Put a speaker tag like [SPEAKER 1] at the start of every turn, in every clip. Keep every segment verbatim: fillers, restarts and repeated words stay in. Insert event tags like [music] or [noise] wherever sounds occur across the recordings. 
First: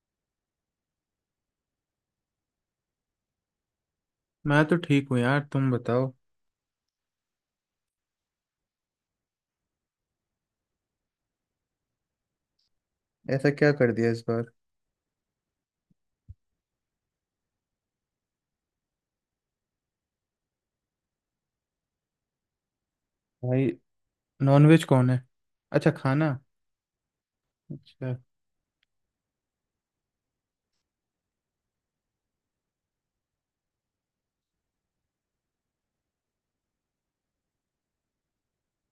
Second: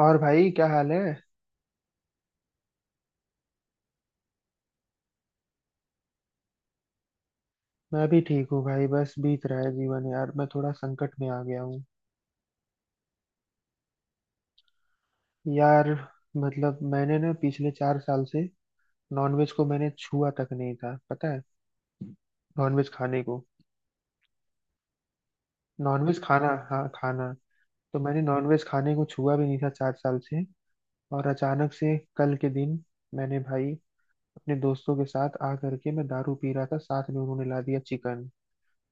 [SPEAKER 1] और भाई क्या हाल है?
[SPEAKER 2] मैं तो ठीक हूँ यार, तुम बताओ।
[SPEAKER 1] मैं भी ठीक हूँ भाई। बस बीत रहा है जीवन यार। मैं थोड़ा संकट में आ गया हूँ।
[SPEAKER 2] ऐसा क्या कर दिया इस बार?
[SPEAKER 1] यार मतलब मैंने ना पिछले चार साल से नॉनवेज को मैंने छुआ तक नहीं था, पता है? नॉनवेज खाने को,
[SPEAKER 2] भाई, नॉनवेज कौन है? अच्छा,
[SPEAKER 1] नॉनवेज
[SPEAKER 2] खाना।
[SPEAKER 1] खाना, हाँ खाना। तो
[SPEAKER 2] अच्छा।
[SPEAKER 1] मैंने नॉनवेज खाने को छुआ भी नहीं था चार साल से। और अचानक से कल के दिन मैंने भाई अपने दोस्तों के साथ आ करके मैं दारू पी रहा था, साथ में उन्होंने ला दिया चिकन।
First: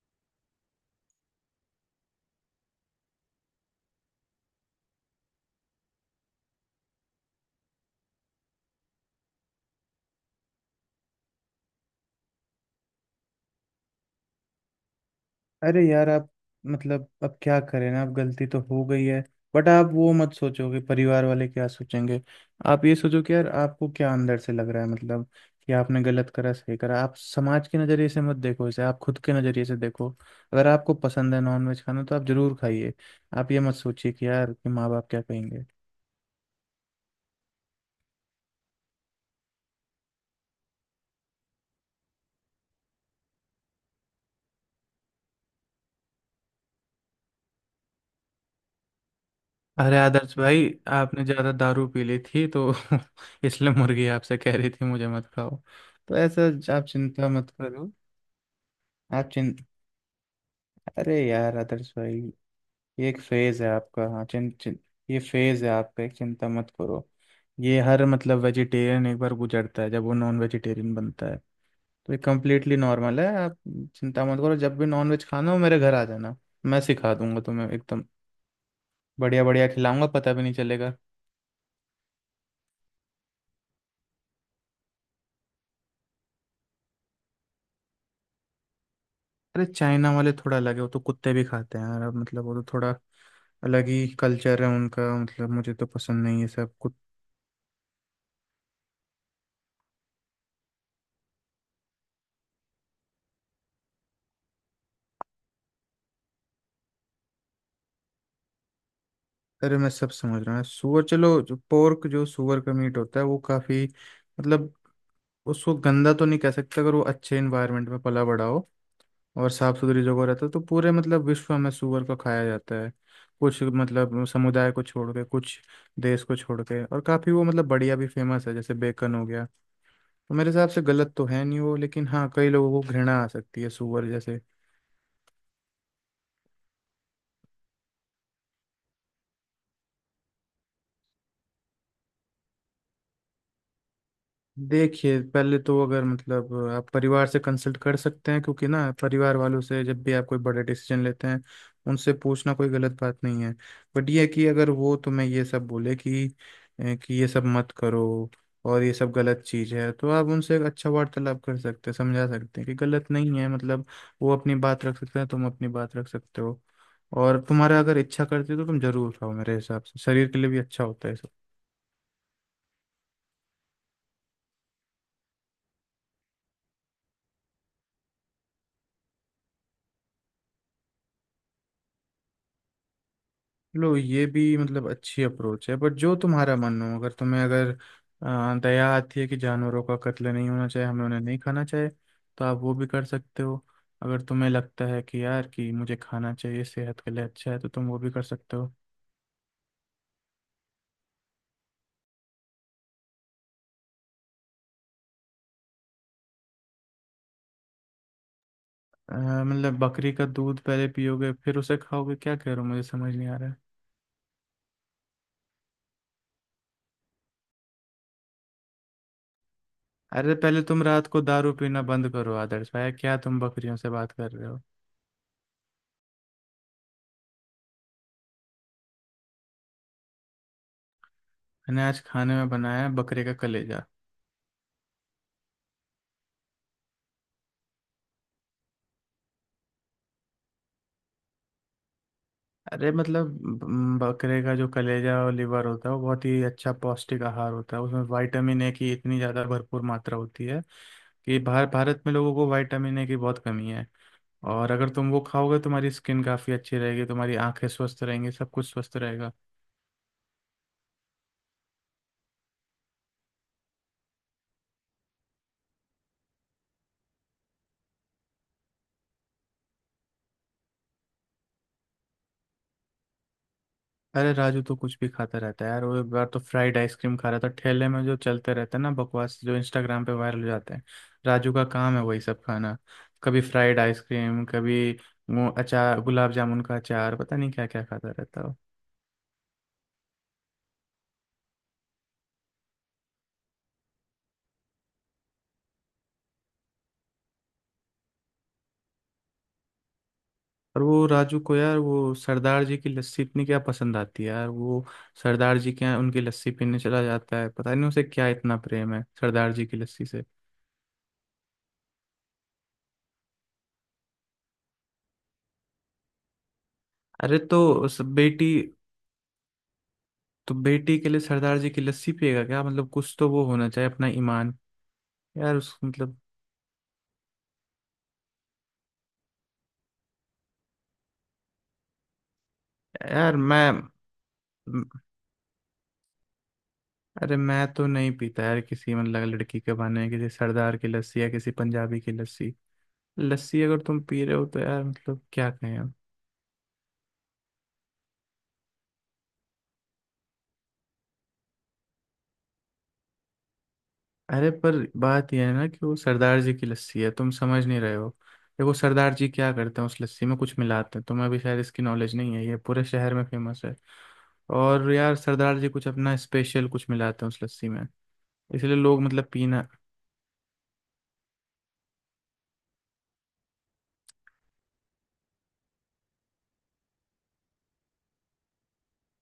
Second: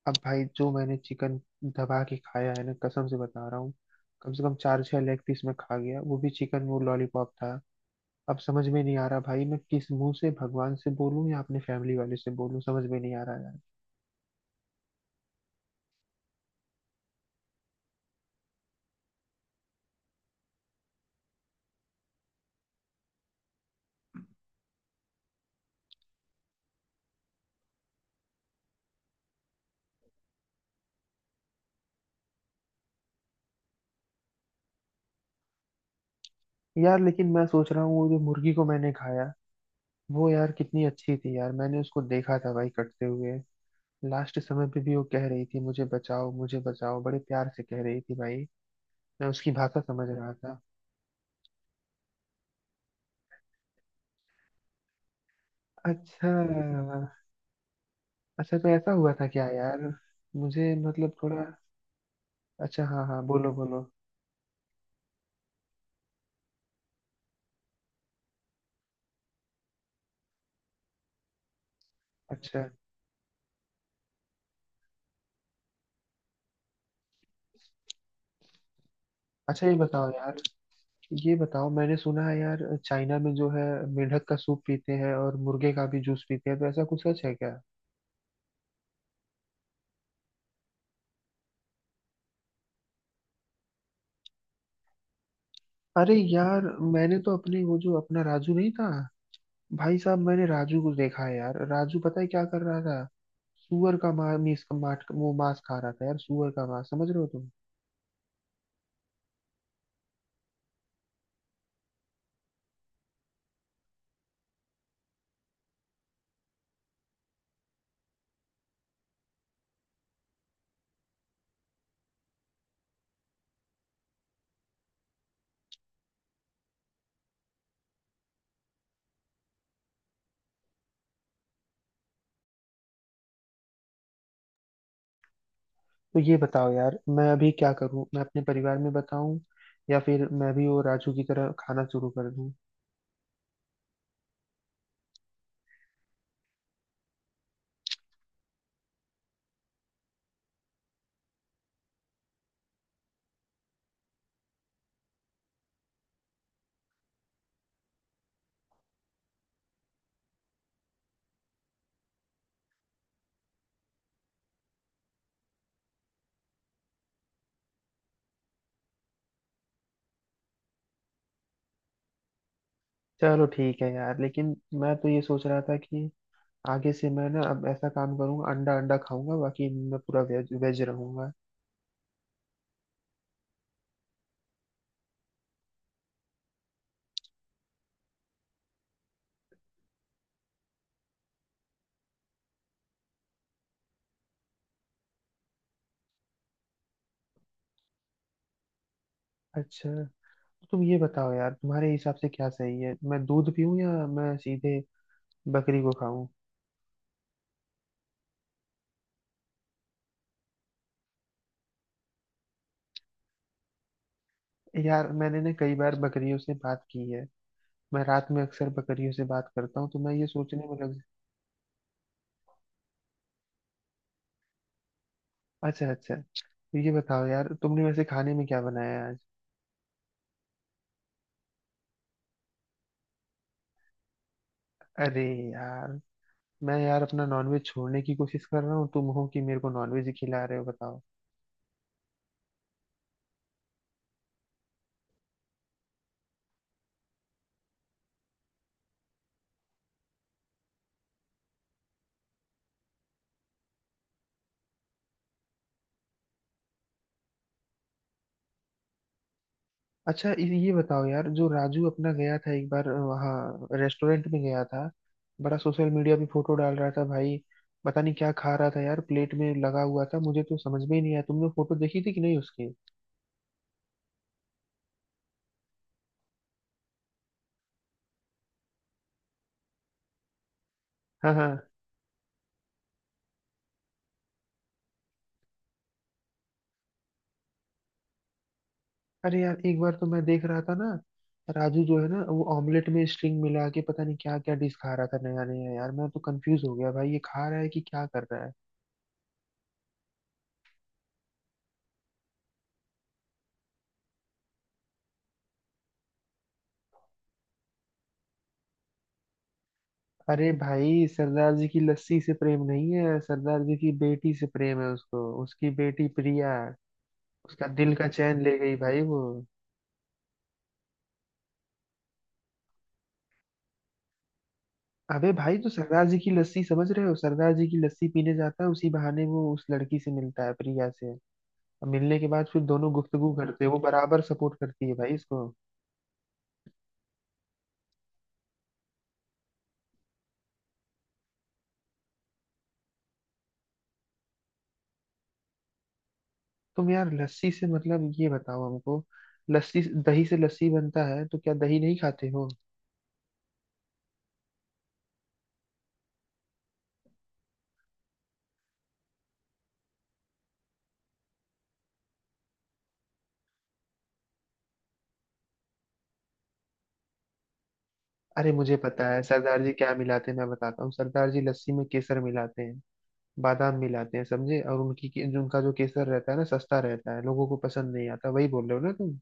[SPEAKER 1] अब भाई जो मैंने चिकन दबा के खाया है ना, कसम से बता रहा हूँ। कम से कम चार छह लेग पीस मैं खा गया, वो भी चिकन, वो लॉलीपॉप था। अब समझ में नहीं आ रहा भाई, मैं किस मुंह से भगवान से बोलूं या अपने फैमिली वाले से बोलूं, समझ में नहीं आ रहा यार।
[SPEAKER 2] अरे यार, आप मतलब अब क्या करें ना, अब गलती तो हो गई है। बट आप वो मत सोचो कि परिवार वाले क्या सोचेंगे। आप ये सोचो कि यार आपको क्या अंदर से लग रहा है, मतलब कि आपने गलत करा सही करा। आप समाज के नज़रिए से मत देखो इसे, आप खुद के नज़रिए से देखो। अगर आपको पसंद है नॉनवेज खाना तो आप जरूर खाइए। आप ये मत सोचिए कि यार कि माँ बाप क्या कहेंगे।
[SPEAKER 1] यार लेकिन मैं सोच रहा हूँ, वो जो मुर्गी को मैंने खाया, वो यार कितनी अच्छी थी यार। मैंने उसको देखा था भाई कटते हुए। लास्ट समय पे भी वो कह रही थी मुझे बचाओ मुझे बचाओ, बड़े प्यार से कह रही थी भाई। मैं उसकी भाषा
[SPEAKER 2] अरे
[SPEAKER 1] समझ रहा
[SPEAKER 2] आदर्श
[SPEAKER 1] था।
[SPEAKER 2] भाई, आपने ज़्यादा दारू पी ली थी तो [laughs] इसलिए मुर्गी आपसे कह रही थी मुझे मत खाओ। तो
[SPEAKER 1] अच्छा।
[SPEAKER 2] ऐसा, आप चिंता मत करो।
[SPEAKER 1] अच्छा, तो ऐसा हुआ था
[SPEAKER 2] आप
[SPEAKER 1] क्या
[SPEAKER 2] चिं
[SPEAKER 1] यार? मुझे मतलब
[SPEAKER 2] अरे
[SPEAKER 1] थोड़ा।
[SPEAKER 2] यार आदर्श भाई,
[SPEAKER 1] अच्छा, हाँ
[SPEAKER 2] ये एक
[SPEAKER 1] हाँ, बोलो
[SPEAKER 2] फेज़ है
[SPEAKER 1] बोलो।
[SPEAKER 2] आपका। हाँ, चिं, चिं, ये फेज़ है आपका एक, चिंता मत करो। ये हर मतलब वेजिटेरियन एक बार गुजरता है जब वो नॉन वेजिटेरियन बनता है। तो ये
[SPEAKER 1] अच्छा।
[SPEAKER 2] कम्प्लीटली नॉर्मल है। आप चिंता मत करो, जब भी नॉन वेज खाना हो मेरे घर आ जाना। मैं सिखा दूंगा तुम्हें एकदम बढ़िया
[SPEAKER 1] अच्छा
[SPEAKER 2] बढ़िया
[SPEAKER 1] ये
[SPEAKER 2] खिलाऊंगा,
[SPEAKER 1] बताओ
[SPEAKER 2] पता
[SPEAKER 1] यार,
[SPEAKER 2] भी नहीं चलेगा।
[SPEAKER 1] ये बताओ, मैंने सुना है यार चाइना में जो है, मेंढक का सूप पीते हैं और मुर्गे का भी जूस पीते हैं, तो ऐसा कुछ सच है क्या?
[SPEAKER 2] अरे चाइना वाले थोड़ा अलग है, वो तो कुत्ते भी खाते हैं यार। अब मतलब वो तो थोड़ा अलग ही कल्चर है उनका, मतलब मुझे तो
[SPEAKER 1] अरे
[SPEAKER 2] पसंद नहीं है
[SPEAKER 1] यार,
[SPEAKER 2] सब कुछ।
[SPEAKER 1] मैंने तो अपने, वो जो अपना राजू नहीं था, भाई साहब मैंने राजू को देखा है यार। राजू पता है क्या कर रहा था? सुअर का मा, मीस, माट, वो मांस खा रहा था यार। सुअर का मांस, समझ रहे हो तुम?
[SPEAKER 2] अरे मैं सब समझ रहा हूँ। सूअर, चलो जो पोर्क जो सूअर का मीट होता है वो काफ़ी मतलब उसको गंदा तो नहीं कह सकते, अगर वो अच्छे इन्वायरमेंट में पला बड़ा हो और साफ सुथरी जगह रहता है तो पूरे मतलब विश्व में सूअर को खाया जाता है। कुछ मतलब समुदाय को छोड़ के, कुछ देश को छोड़ के, और काफ़ी वो मतलब बढ़िया भी फेमस है जैसे बेकन हो गया। तो मेरे हिसाब से गलत तो है नहीं वो, लेकिन हाँ कई लोगों को घृणा आ सकती है सुअर जैसे।
[SPEAKER 1] तो ये बताओ यार, मैं अभी क्या करूं? मैं अपने परिवार में बताऊं, या फिर मैं भी वो राजू की तरह खाना शुरू कर दूं?
[SPEAKER 2] देखिए पहले तो अगर मतलब आप परिवार से कंसल्ट कर सकते हैं, क्योंकि ना परिवार वालों से जब भी आप कोई बड़े डिसीजन लेते हैं उनसे पूछना कोई गलत बात नहीं है। बट ये है कि अगर वो तुम्हें ये सब बोले कि ए, कि ये सब मत करो और ये सब गलत चीज़ है, तो आप उनसे एक अच्छा वार्तालाप कर सकते हैं, समझा सकते हैं कि गलत नहीं है। मतलब, वो अपनी बात रख सकते हैं, तुम अपनी बात रख सकते हो। और तुम्हारा अगर इच्छा करती है तो तुम जरूर खाओ, मेरे हिसाब से शरीर के लिए भी अच्छा होता है।
[SPEAKER 1] चलो ठीक है यार, लेकिन मैं तो ये सोच रहा था कि आगे से मैं ना अब ऐसा काम करूंगा, अंडा अंडा खाऊंगा, बाकी मैं पूरा वेज वेज रहूंगा।
[SPEAKER 2] लो, ये भी मतलब अच्छी अप्रोच है। बट जो तुम्हारा मन हो, अगर तुम्हें अगर अ, दया आती है कि जानवरों का कत्ल नहीं होना चाहिए, हमें उन्हें नहीं खाना चाहिए, तो आप वो भी कर सकते हो। अगर तुम्हें लगता है कि यार कि मुझे खाना चाहिए सेहत के लिए अच्छा है तो तुम वो भी कर सकते हो।
[SPEAKER 1] अच्छा, तो तुम ये बताओ यार, तुम्हारे हिसाब से क्या सही है? मैं दूध पीऊं, या मैं सीधे बकरी को खाऊं?
[SPEAKER 2] अ, मतलब बकरी का दूध पहले पियोगे फिर उसे खाओगे? क्या कह रहे हो, मुझे समझ नहीं आ रहा है।
[SPEAKER 1] यार मैंने ना कई बार बकरियों से बात की है। मैं रात में अक्सर बकरियों से बात करता हूँ, तो मैं ये
[SPEAKER 2] अरे पहले
[SPEAKER 1] सोचने में
[SPEAKER 2] तुम
[SPEAKER 1] लग।
[SPEAKER 2] रात को दारू पीना बंद करो आदर्श भाई, क्या तुम बकरियों से बात कर रहे हो?
[SPEAKER 1] अच्छा, अच्छा तो ये बताओ यार, तुमने वैसे खाने में क्या बनाया आज?
[SPEAKER 2] मैंने आज खाने में बनाया है बकरे का कलेजा।
[SPEAKER 1] अरे यार, मैं यार अपना नॉनवेज छोड़ने की कोशिश कर रहा हूँ, तुम हो कि मेरे को नॉनवेज ही खिला रहे हो, बताओ।
[SPEAKER 2] अरे मतलब ब- बकरे का जो कलेजा और लिवर होता है वो बहुत ही अच्छा पौष्टिक आहार होता है, उसमें विटामिन ए की इतनी ज़्यादा भरपूर मात्रा होती है कि भार भारत में लोगों को विटामिन ए की बहुत कमी है। और अगर तुम वो खाओगे, तुम्हारी स्किन काफ़ी अच्छी रहेगी, तुम्हारी आंखें स्वस्थ रहेंगी, सब कुछ स्वस्थ रहेगा।
[SPEAKER 1] अच्छा, ये ये बताओ यार, जो राजू अपना गया था एक बार, वहाँ रेस्टोरेंट में गया था, बड़ा सोशल मीडिया पे फोटो डाल रहा था भाई। पता नहीं क्या खा रहा था यार, प्लेट में लगा हुआ था, मुझे तो समझ में ही नहीं आया, तुमने फोटो देखी थी कि नहीं उसकी?
[SPEAKER 2] अरे राजू तो कुछ भी खाता रहता है यार। वो एक बार तो फ्राइड आइसक्रीम खा रहा था, ठेले में जो चलते रहते हैं ना बकवास, जो इंस्टाग्राम पे वायरल हो जाते हैं।
[SPEAKER 1] हाँ हाँ।
[SPEAKER 2] राजू का काम है वही सब खाना। कभी फ्राइड आइसक्रीम, कभी वो अचार, गुलाब जामुन का अचार, पता नहीं क्या क्या खाता रहता है वो।
[SPEAKER 1] अरे यार एक बार तो मैं देख रहा था ना, राजू जो है ना, वो ऑमलेट में स्ट्रिंग मिला के पता नहीं क्या क्या डिश खा रहा था नया नया, यार मैं तो कंफ्यूज हो गया भाई, ये खा रहा है कि क्या कर रहा है?
[SPEAKER 2] और वो राजू को यार वो सरदार जी की लस्सी इतनी क्या पसंद आती है यार, वो सरदार जी के यहाँ उनकी लस्सी पीने चला जाता है। पता नहीं उसे क्या इतना प्रेम है सरदार जी की लस्सी से।
[SPEAKER 1] अरे भाई, सरदार जी की लस्सी से प्रेम नहीं है, सरदार जी की बेटी से प्रेम है उसको, उसकी बेटी प्रिया
[SPEAKER 2] अरे तो
[SPEAKER 1] उसका दिल
[SPEAKER 2] उस
[SPEAKER 1] का चैन
[SPEAKER 2] बेटी,
[SPEAKER 1] ले गई भाई वो।
[SPEAKER 2] तो बेटी के लिए सरदार जी की लस्सी पिएगा क्या? मतलब कुछ तो वो होना चाहिए अपना ईमान।
[SPEAKER 1] अबे
[SPEAKER 2] यार
[SPEAKER 1] भाई, तो
[SPEAKER 2] उस
[SPEAKER 1] सरदार जी
[SPEAKER 2] मतलब
[SPEAKER 1] की लस्सी, समझ रहे हो? सरदार जी की लस्सी पीने जाता है, उसी बहाने वो उस लड़की से मिलता है, प्रिया से। और मिलने के बाद फिर दोनों गुफ्तगू
[SPEAKER 2] यार
[SPEAKER 1] करते
[SPEAKER 2] मैं
[SPEAKER 1] हैं, वो बराबर सपोर्ट
[SPEAKER 2] म-
[SPEAKER 1] करती है भाई इसको।
[SPEAKER 2] अरे मैं तो नहीं पीता यार किसी मतलब लड़की के बहाने किसी सरदार की लस्सी या किसी पंजाबी की लस्सी। लस्सी अगर तुम पी रहे हो तो यार मतलब क्या कहें हम।
[SPEAKER 1] तुम यार लस्सी से मतलब, ये बताओ हमको, लस्सी दही से लस्सी बनता है, तो क्या दही नहीं खाते हो?
[SPEAKER 2] अरे पर बात यह है ना कि वो सरदार जी की लस्सी है, तुम समझ नहीं रहे हो। देखो सरदार जी क्या करते हैं उस लस्सी में कुछ मिलाते हैं, तुम्हें भी शायद इसकी नॉलेज नहीं है, ये पूरे शहर में फेमस है। और यार सरदार जी कुछ अपना स्पेशल कुछ मिलाते हैं उस लस्सी में,
[SPEAKER 1] अरे मुझे
[SPEAKER 2] इसलिए लोग
[SPEAKER 1] पता है
[SPEAKER 2] मतलब
[SPEAKER 1] सरदार
[SPEAKER 2] पीना।
[SPEAKER 1] जी क्या मिलाते हैं, मैं बताता हूँ। सरदार जी लस्सी में केसर मिलाते हैं, बादाम मिलाते हैं, समझे? और उनकी के- जो उनका जो केसर रहता है ना, सस्ता रहता है, लोगों को पसंद नहीं आता, वही बोल रहे हो ना तुम?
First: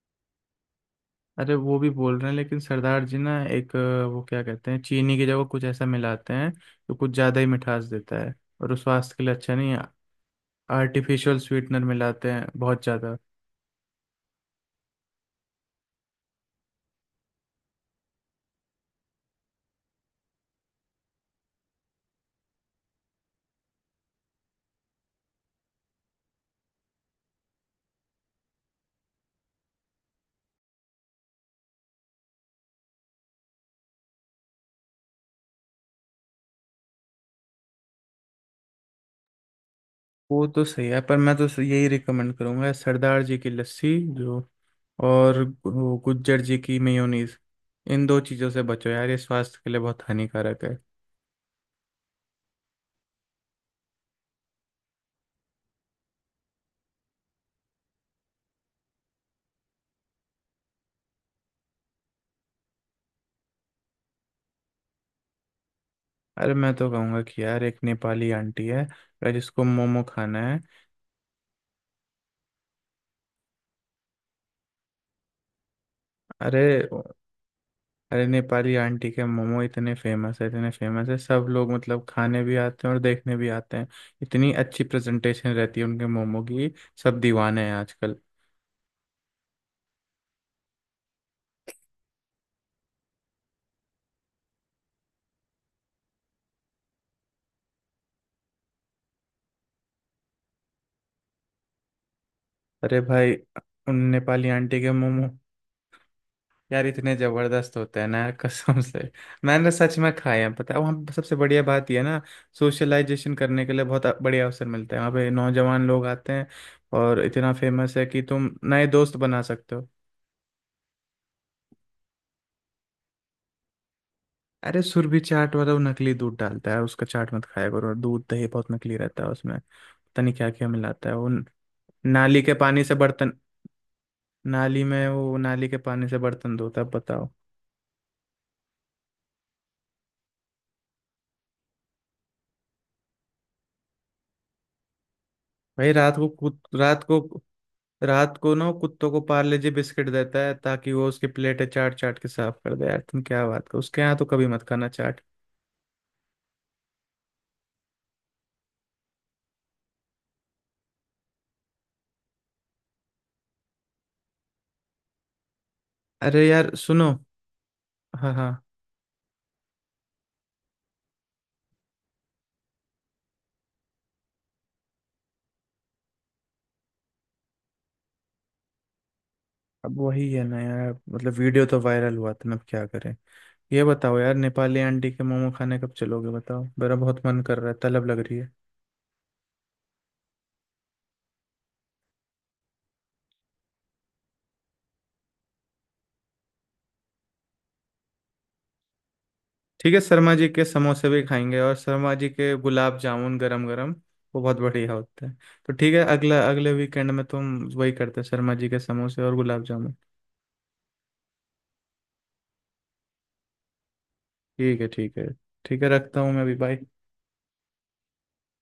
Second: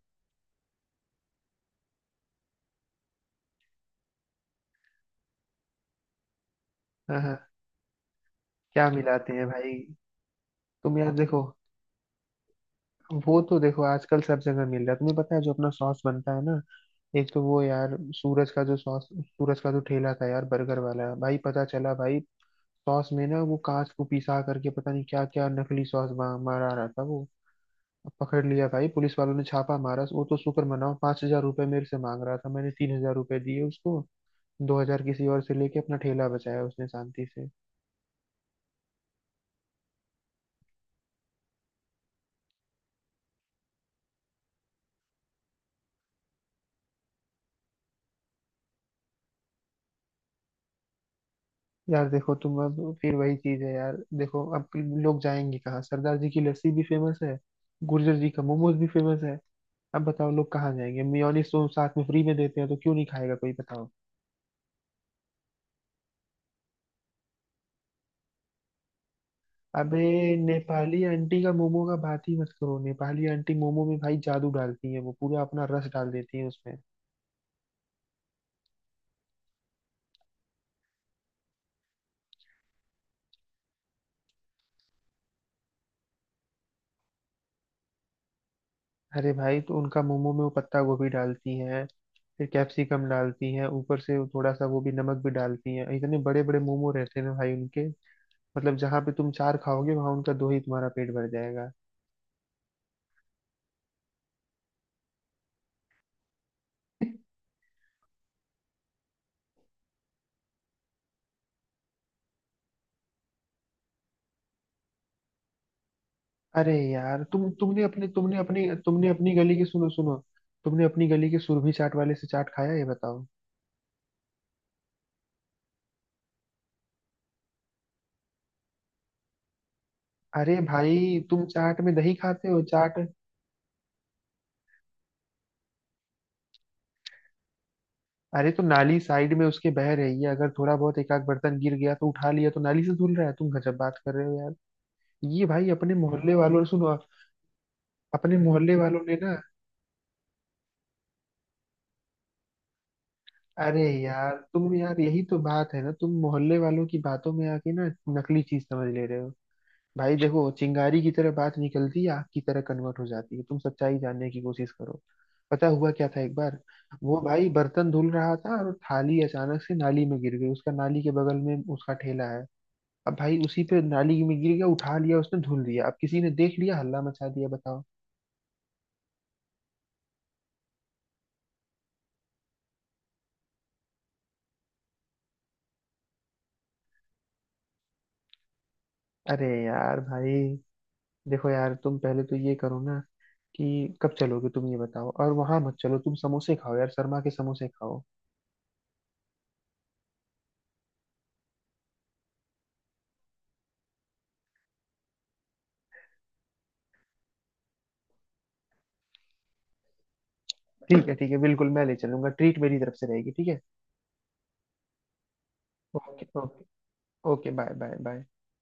[SPEAKER 2] अरे वो भी बोल रहे हैं, लेकिन सरदार जी ना एक अ, वो क्या कहते हैं, चीनी की जगह कुछ ऐसा मिलाते हैं जो कुछ
[SPEAKER 1] हाँ
[SPEAKER 2] ज़्यादा ही
[SPEAKER 1] हाँ।
[SPEAKER 2] मिठास देता है, और वो
[SPEAKER 1] क्या
[SPEAKER 2] स्वास्थ्य के
[SPEAKER 1] मिलाते
[SPEAKER 2] लिए
[SPEAKER 1] हैं
[SPEAKER 2] अच्छा नहीं
[SPEAKER 1] भाई?
[SPEAKER 2] है।
[SPEAKER 1] तुम यार
[SPEAKER 2] आर्टिफिशियल
[SPEAKER 1] देखो,
[SPEAKER 2] स्वीटनर मिलाते हैं बहुत ज़्यादा।
[SPEAKER 1] वो तो देखो आजकल सब जगह मिल रहा है, तुम्हें पता है जो अपना सॉस बनता है ना, एक तो वो यार सूरज का जो सॉस, सूरज का जो ठेला था यार बर्गर वाला भाई, पता चला भाई सॉस में ना वो कांच को पिसा करके पता नहीं क्या क्या नकली सॉस बा- मारा रहा था वो। अब पकड़ लिया भाई, पुलिस वालों ने छापा मारा, वो तो शुक्र मनाओ। पांच हजार रुपये मेरे से मांग रहा था, मैंने तीन हजार रुपये दिए उसको, दो हजार किसी और से लेके अपना ठेला बचाया उसने शांति से।
[SPEAKER 2] वो तो सही है, पर मैं तो यही रिकमेंड करूंगा सरदार जी की लस्सी जो, और वो गुज्जर जी की मेयोनीज, इन दो चीज़ों से बचो यार, ये स्वास्थ्य के लिए बहुत हानिकारक है।
[SPEAKER 1] यार देखो, तुम अब फिर वही चीज है यार, देखो अब लोग जाएंगे कहाँ? सरदार जी की लस्सी भी फेमस है, गुर्जर जी का मोमोज भी फेमस है, अब बताओ लोग कहाँ जाएंगे? मियोनिस तो साथ में फ्री में देते हैं, तो क्यों नहीं खाएगा कोई, बताओ।
[SPEAKER 2] अरे मैं तो कहूँगा कि यार एक नेपाली आंटी है अगर जिसको
[SPEAKER 1] अबे,
[SPEAKER 2] मोमो खाना है।
[SPEAKER 1] नेपाली आंटी का मोमो का बात ही मत करो, नेपाली आंटी मोमो में भाई जादू डालती है, वो पूरा अपना रस डाल देती है उसमें।
[SPEAKER 2] अरे, अरे नेपाली आंटी के मोमो इतने फेमस है, इतने फेमस है, सब लोग मतलब खाने भी आते हैं और देखने भी आते हैं। इतनी अच्छी प्रेजेंटेशन रहती है उनके मोमो की, सब दीवाने हैं आजकल।
[SPEAKER 1] अरे भाई, तो उनका मोमो में वो पत्ता गोभी डालती हैं, फिर कैप्सिकम डालती हैं ऊपर से, वो थोड़ा सा वो भी नमक भी डालती हैं। इतने बड़े बड़े मोमो रहते हैं ना भाई उनके, मतलब जहाँ पे तुम चार खाओगे वहां उनका दो ही तुम्हारा पेट भर जाएगा।
[SPEAKER 2] अरे भाई उन नेपाली आंटी के मोमो यार इतने जबरदस्त होते हैं ना यार, कसम से मैंने सच में खाए हैं। पता है वहाँ पे सबसे बढ़िया बात यह है ना, सोशलाइजेशन करने के लिए बहुत बढ़िया अवसर मिलता है, वहाँ पे नौजवान लोग आते हैं
[SPEAKER 1] अरे यार
[SPEAKER 2] और
[SPEAKER 1] तुम
[SPEAKER 2] इतना
[SPEAKER 1] तुमने
[SPEAKER 2] फेमस है
[SPEAKER 1] अपने
[SPEAKER 2] कि
[SPEAKER 1] तुमने
[SPEAKER 2] तुम
[SPEAKER 1] अपनी
[SPEAKER 2] नए
[SPEAKER 1] तुमने
[SPEAKER 2] दोस्त
[SPEAKER 1] अपनी
[SPEAKER 2] बना
[SPEAKER 1] गली के
[SPEAKER 2] सकते
[SPEAKER 1] सुनो
[SPEAKER 2] हो।
[SPEAKER 1] सुनो, तुमने अपनी गली के सुरभि चाट वाले से चाट खाया, ये बताओ?
[SPEAKER 2] अरे सुरभि चाट वाला वो नकली दूध डालता है, उसका चाट मत खाया करो। और दूध दही बहुत नकली रहता है, उसमें पता नहीं क्या
[SPEAKER 1] अरे
[SPEAKER 2] क्या
[SPEAKER 1] भाई,
[SPEAKER 2] मिलाता है वो।
[SPEAKER 1] तुम
[SPEAKER 2] न-
[SPEAKER 1] चाट में दही
[SPEAKER 2] नाली
[SPEAKER 1] खाते
[SPEAKER 2] के
[SPEAKER 1] हो,
[SPEAKER 2] पानी से
[SPEAKER 1] चाट।
[SPEAKER 2] बर्तन, नाली में, वो नाली के पानी से बर्तन धोता है, बताओ।
[SPEAKER 1] अरे तो नाली साइड में उसके बह रही है, अगर थोड़ा बहुत एक आध बर्तन गिर गया तो उठा लिया तो नाली से धुल रहा है, तुम गजब बात कर रहे हो यार। ये भाई
[SPEAKER 2] भाई
[SPEAKER 1] अपने
[SPEAKER 2] रात को
[SPEAKER 1] मोहल्ले वालों
[SPEAKER 2] कुत,
[SPEAKER 1] ने सुनो,
[SPEAKER 2] रात को रात
[SPEAKER 1] अपने
[SPEAKER 2] को ना
[SPEAKER 1] मोहल्ले
[SPEAKER 2] वो
[SPEAKER 1] वालों
[SPEAKER 2] कुत्तों
[SPEAKER 1] ने
[SPEAKER 2] को
[SPEAKER 1] ना,
[SPEAKER 2] पार्ले जी बिस्किट देता है ताकि वो उसकी प्लेटें चाट चाट के साफ कर दे। यार तुम क्या बात करो,
[SPEAKER 1] अरे
[SPEAKER 2] उसके यहाँ तो
[SPEAKER 1] यार
[SPEAKER 2] कभी मत
[SPEAKER 1] तुम
[SPEAKER 2] खाना
[SPEAKER 1] यार,
[SPEAKER 2] चाट।
[SPEAKER 1] यही तो बात है ना, तुम मोहल्ले वालों की बातों में आके ना नकली चीज समझ ले रहे हो। भाई देखो, चिंगारी की तरह बात निकलती है, आग की तरह कन्वर्ट हो जाती है, तुम सच्चाई जानने की कोशिश करो। पता हुआ क्या था एक
[SPEAKER 2] अरे
[SPEAKER 1] बार?
[SPEAKER 2] यार सुनो।
[SPEAKER 1] वो भाई बर्तन धुल
[SPEAKER 2] हाँ
[SPEAKER 1] रहा
[SPEAKER 2] हाँ।
[SPEAKER 1] था और थाली अचानक से नाली में गिर गई, उसका नाली के बगल में उसका ठेला है। अब भाई उसी पे नाली में गिर गया, उठा लिया उसने धुल दिया, अब किसी ने देख लिया हल्ला मचा दिया, बताओ।
[SPEAKER 2] अब वही है ना यार, मतलब वीडियो तो वायरल हुआ था ना, अब क्या करें। ये बताओ यार, नेपाली आंटी के मोमो खाने कब चलोगे बताओ, मेरा बहुत मन कर रहा है, तलब लग रही है।
[SPEAKER 1] अरे यार भाई, देखो यार, तुम पहले तो ये करो ना कि कब चलोगे, तुम ये बताओ, और वहां मत चलो, तुम समोसे खाओ यार, शर्मा के समोसे खाओ।
[SPEAKER 2] ठीक है, शर्मा जी के समोसे भी खाएंगे और शर्मा जी के गुलाब जामुन गरम गरम, वो बहुत बढ़िया होता है। तो ठीक है, अगला अगले वीकेंड में तुम वही करते हैं, शर्मा जी के समोसे और गुलाब जामुन।
[SPEAKER 1] ठीक है ठीक है, बिल्कुल मैं ले चलूंगा, ट्रीट मेरी तरफ से रहेगी, ठीक है?
[SPEAKER 2] ठीक है, ठीक है। ठीक है, रखता
[SPEAKER 1] ओके
[SPEAKER 2] हूँ मैं अभी,
[SPEAKER 1] okay,
[SPEAKER 2] bye.
[SPEAKER 1] Okay bye bye bye.